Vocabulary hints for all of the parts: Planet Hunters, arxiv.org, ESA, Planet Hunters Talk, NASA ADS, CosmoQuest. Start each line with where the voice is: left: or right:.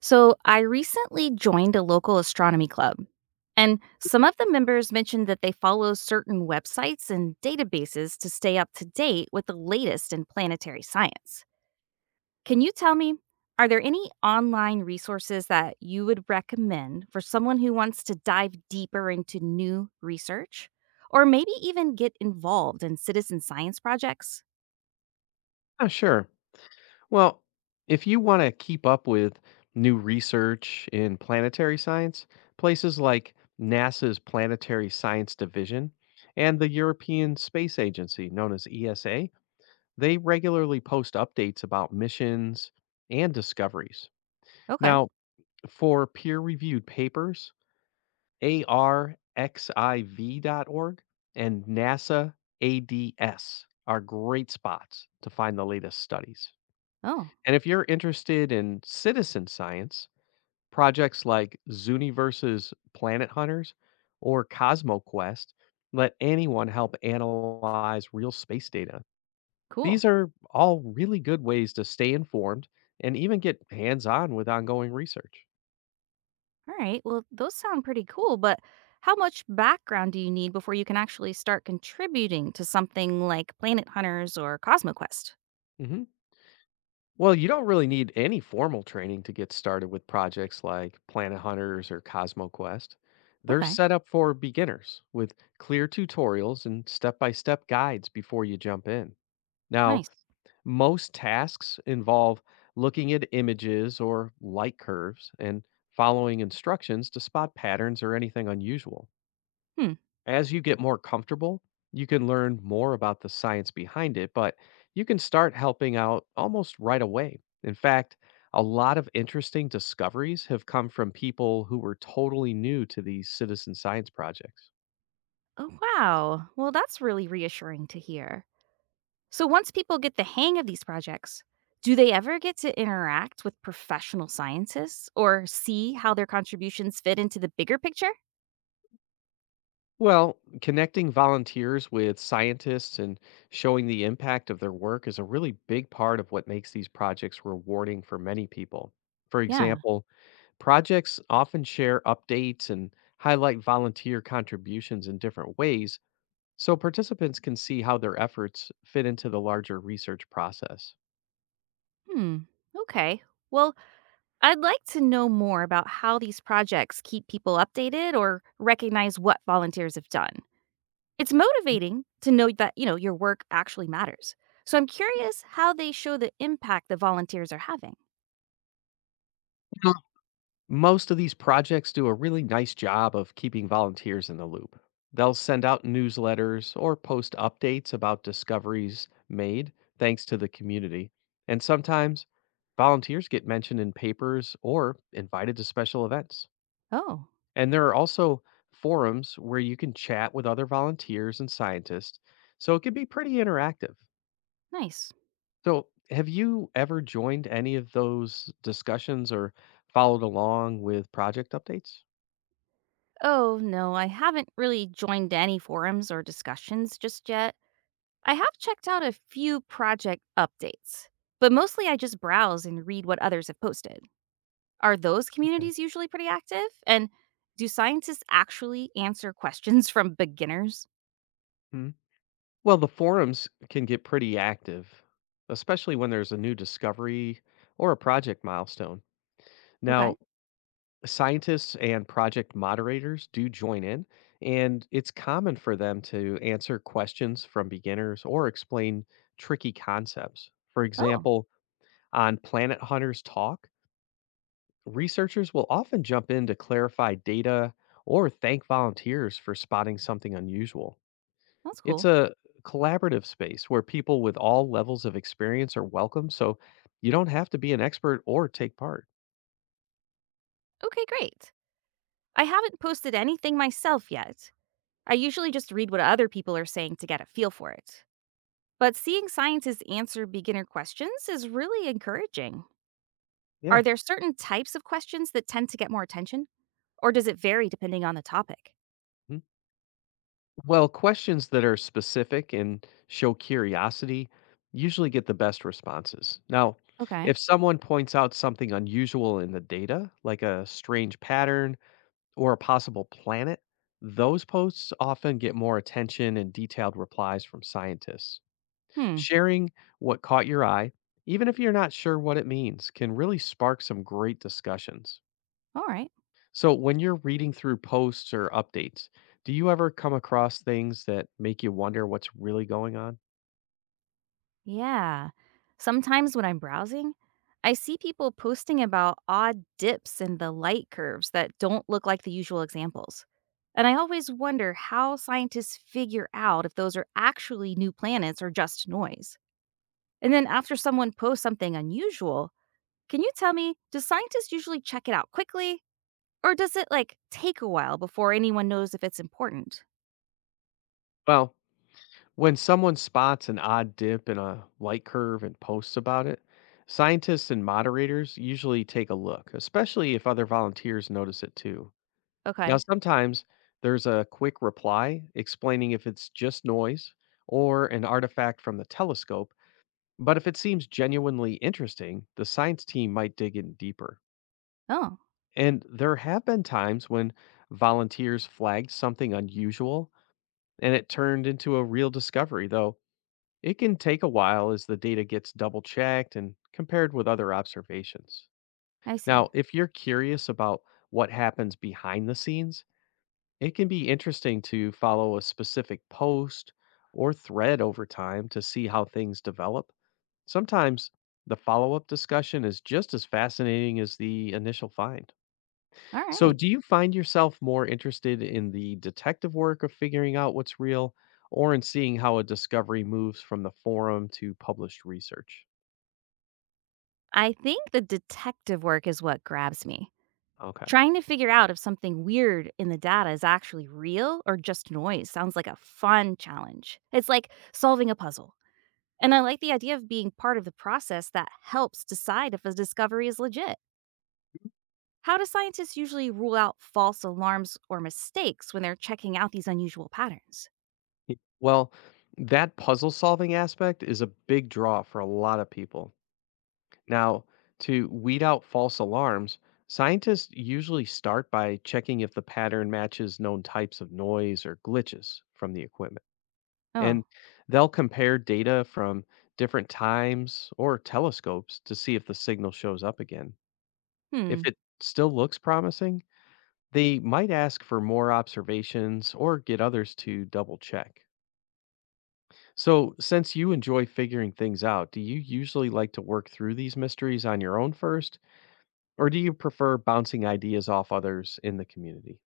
right: So, I recently joined a local astronomy club, and some of the members mentioned that they follow certain websites and databases to stay up to date with the latest in planetary science. Can you tell me, are there any online resources that you would recommend for someone who wants to dive deeper into new research or maybe even get involved in citizen science projects?
left: Yeah, sure. Well, if you want to keep up with new research in planetary science, places like NASA's Planetary Science Division and the European Space Agency, known as ESA, they regularly post updates about missions and discoveries.
right: Okay.
left: Now, for peer reviewed papers, arxiv.org and NASA ADS are great spots to find the latest studies.
right: Oh,
left: And if you're interested in citizen science, projects like Zooniverse's Planet Hunters or CosmoQuest let anyone help analyze real space data.
right: cool.
left: These are all really good ways to stay informed and even get hands on with ongoing research.
right: All right. Well, those sound pretty cool, but how much background do you need before you can actually start contributing to something like Planet Hunters or CosmoQuest?
left: Mhm. Well, you don't really need any formal training to get started with projects like Planet Hunters or CosmoQuest. They're
right: Okay.
left: set up for beginners with clear tutorials and step by step guides before you jump in. Now,
right: Nice.
left: most tasks involve looking at images or light curves and following instructions to spot patterns or anything unusual.
right: Hmm.
left: As you get more comfortable, you can learn more about the science behind it, but you can start helping out almost right away. In fact, a lot of interesting discoveries have come from people who were totally new to these citizen science projects.
right: Oh, wow. Well, that's really reassuring to hear. So, once people get the hang of these projects, do they ever get to interact with professional scientists or see how their contributions fit into the bigger picture?
left: Well, connecting volunteers with scientists and showing the impact of their work is a really big part of what makes these projects rewarding for many people. For
right: Yeah.
left: example, projects often share updates and highlight volunteer contributions in different ways so participants can see how their efforts fit into the larger research process.
right: Hmm. Okay. Well, I'd like to know more about how these projects keep people updated or recognize what volunteers have done. It's motivating to know that, you know, your work actually matters. So I'm curious how they show the impact the volunteers are having.
left: Most of these projects do a really nice job of keeping volunteers in the loop. They'll send out newsletters or post updates about discoveries made thanks to the community. And sometimes volunteers get mentioned in papers or invited to special events.
right: Oh,
left: And there are also forums where you can chat with other volunteers and scientists. So it can be pretty interactive.
right: nice.
left: So, have you ever joined any of those discussions or followed along with project updates?
right: Oh, no, I haven't really joined any forums or discussions just yet. I have checked out a few project updates, but mostly I just browse and read what others have posted. Are those
left: Okay.
right: communities usually pretty active? And do scientists actually answer questions from beginners?
left: Mhm. Well, the forums can get pretty active, especially when there's a new discovery or a project milestone.
right: Okay.
left: Now, scientists and project moderators do join in, and it's common for them to answer questions from beginners or explain tricky concepts. For
right: Oh,
left: example, on Planet Hunters Talk, researchers will often jump in to clarify data or thank volunteers for spotting something unusual.
right: that's
left: It's
right: cool.
left: a collaborative space where people with all levels of experience are welcome, so you don't have to be an expert or take part.
right: Okay, great. I haven't posted anything myself yet. I usually just read what other people are saying to get a feel for it. But seeing scientists answer beginner questions is really encouraging. Are
left: Yeah.
right: there certain types of questions that tend to get more attention? Or does it vary depending on the topic?
left: Mhm. Well, questions that are specific and show curiosity usually get the best responses. Now,
right: Okay.
left: if someone points out something unusual in the data, like a strange pattern or a possible planet, those posts often get more attention and detailed replies from scientists.
right: Hmm.
left: Sharing what caught your eye, even if you're not sure what it means, can really spark some great discussions.
right: All right.
left: So, when you're reading through posts or updates, do you ever come across things that make you wonder what's really going on?
right: Yeah. Sometimes when I'm browsing, I see people posting about odd dips in the light curves that don't look like the usual examples. And I always wonder how scientists figure out if those are actually new planets or just noise. And then after someone posts something unusual, can you tell me, do scientists usually check it out quickly? Or does it like take a while before anyone knows if it's important?
left: Well, when someone spots an odd dip in a light curve and posts about it, scientists and moderators usually take a look, especially if other volunteers notice it too. Now,
right: Okay.
left: sometimes there's a quick reply explaining if it's just noise or an artifact from the telescope, but if it seems genuinely interesting, the science team might dig in deeper.
right: Oh,
left: And there have been times when volunteers flagged something unusual and it turned into a real discovery, though it can take a while as the data gets double checked and compared with other observations.
right: I see.
left: Now, if you're curious about what happens behind the scenes, it can be interesting to follow a specific post or thread over time to see how things develop. Sometimes the follow up discussion is just as fascinating as the initial find.
right: All
left: So,
right: right.
left: do you find yourself more interested in the detective work of figuring out what's real or in seeing how a discovery moves from the forum to published research?
right: I think the detective work is what grabs me.
left: Okay.
right: Trying to figure out if something weird in the data is actually real or just noise sounds like a fun challenge. It's like solving a puzzle. And I like the idea of being part of the process that helps decide if a discovery is legit. How do scientists usually rule out false alarms or mistakes when they're checking out these unusual patterns?
left: Y- Well, that puzzle solving aspect is a big draw for a lot of people. Now, to weed out false alarms, scientists usually start by checking if the pattern matches known types of noise or glitches from the equipment.
right: Oh,
left: And they'll compare data from different times or telescopes to see if the signal shows up again. If
right: hmm.
left: it still looks promising, they might ask for more observations or get others to double check. So, since you enjoy figuring things out, do you usually like to work through these mysteries on your own first? Or do you prefer bouncing ideas off others in the community?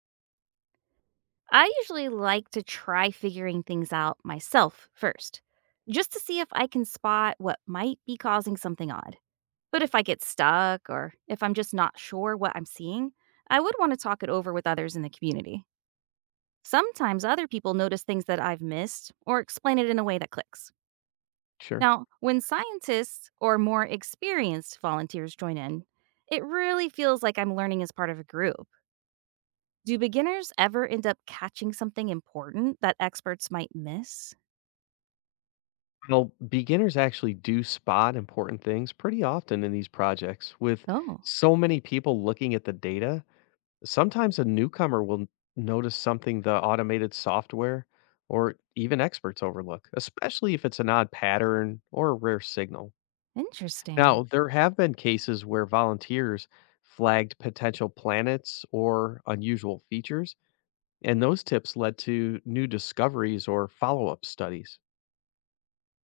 right: I usually like to try figuring things out myself first, just to see if I can spot what might be causing something odd. But if I get stuck or if I'm just not sure what I'm seeing, I would want to talk it over with others in the community. Sometimes other people notice things that I've missed or explain it in a way that clicks.
left: Sure.
right: Now, when scientists or more experienced volunteers join in, it really feels like I'm learning as part of a group. Do beginners ever end up catching something important that experts might miss?
left: Well, beginners actually do spot important things pretty often in these projects. With
right: Oh,
left: so many people looking at the data, sometimes a newcomer will notice something the automated software or even experts overlook, especially if it's an odd pattern or a rare signal.
right: interesting.
left: Now, there have been cases where volunteers flagged potential planets or unusual features and those tips led to new discoveries or follow up studies.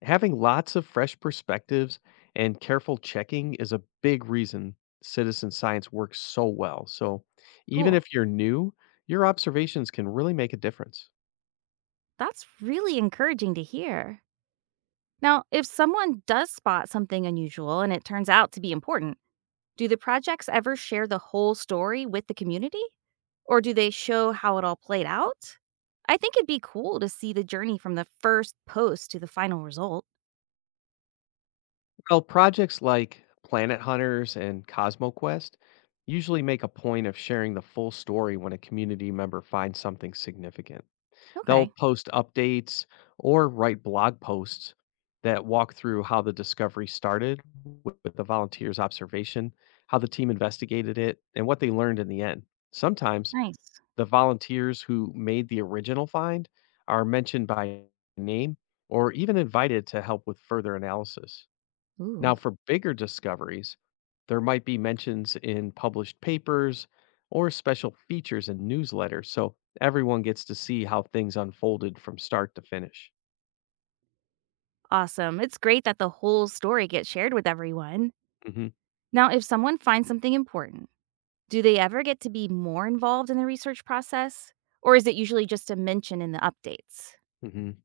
left: Having lots of fresh perspectives and careful checking is a big reason citizen science works so well. So, even
right: Cool.
left: if you're new, your observations can really make a difference.
right: That's really encouraging to hear. Now, if someone does spot something unusual and it turns out to be important, do the projects ever share the whole story with the community? Or do they show how it all played out? I think it'd be cool to see the journey from the first post to the final result.
left: Well, projects like Planet Hunters and CosmoQuest usually make a point of sharing the full story when a community member finds something significant. They'll
right: Okay,
left: post updates or write blog posts that walk through how the discovery started with the volunteers' observation, how the team investigated it, and what they learned in the end. Sometimes
right: nice.
left: the volunteers who made the original find are mentioned by name or even invited to help with further analysis.
right: Ooh,
left: Now, for bigger discoveries, there might be mentions in published papers or special features in newsletters, so everyone gets to see how things unfolded from start to finish.
right: awesome. It's great that the whole story gets shared with everyone.
left: Hmm.
right: Now, if someone finds something important, do they ever get to be more involved in the research process? Or is it usually just a mention in the updates?
left: Hmm.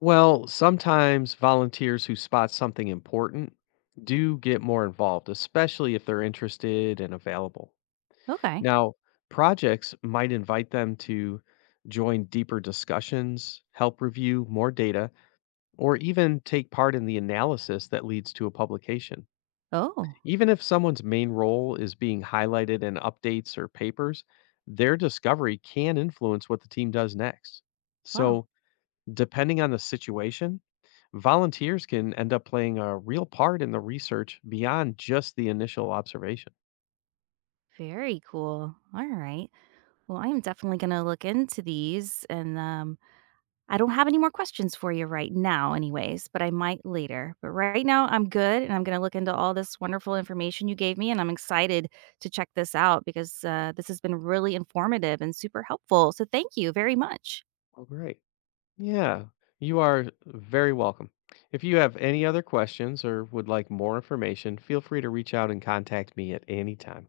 left: Well, sometimes volunteers who spot something important do get more involved, especially if they're interested and available.
right: Okay.
left: Now, projects might invite them to join deeper discussions, help review more data, or even take part in the analysis that leads to a publication.
right: Oh,
left: Even if someone's main role is being highlighted in updates or papers, their discovery can influence what the team does next.
right: wow.
left: So, depending on the situation, volunteers can end up playing a real part in the research beyond just the initial observation.
right: Very cool. All right. Well, I am definitely going to look into these. And I don't have any more questions for you right now, anyways, but I might later. But right now, I'm good. And I'm going to look into all this wonderful information you gave me. And I'm excited to check this out because this has been really informative and super helpful. So thank you very much.
left: Oh, great. Yeah, you are very welcome. If you have any other questions or would like more information, feel free to reach out and contact me at any time.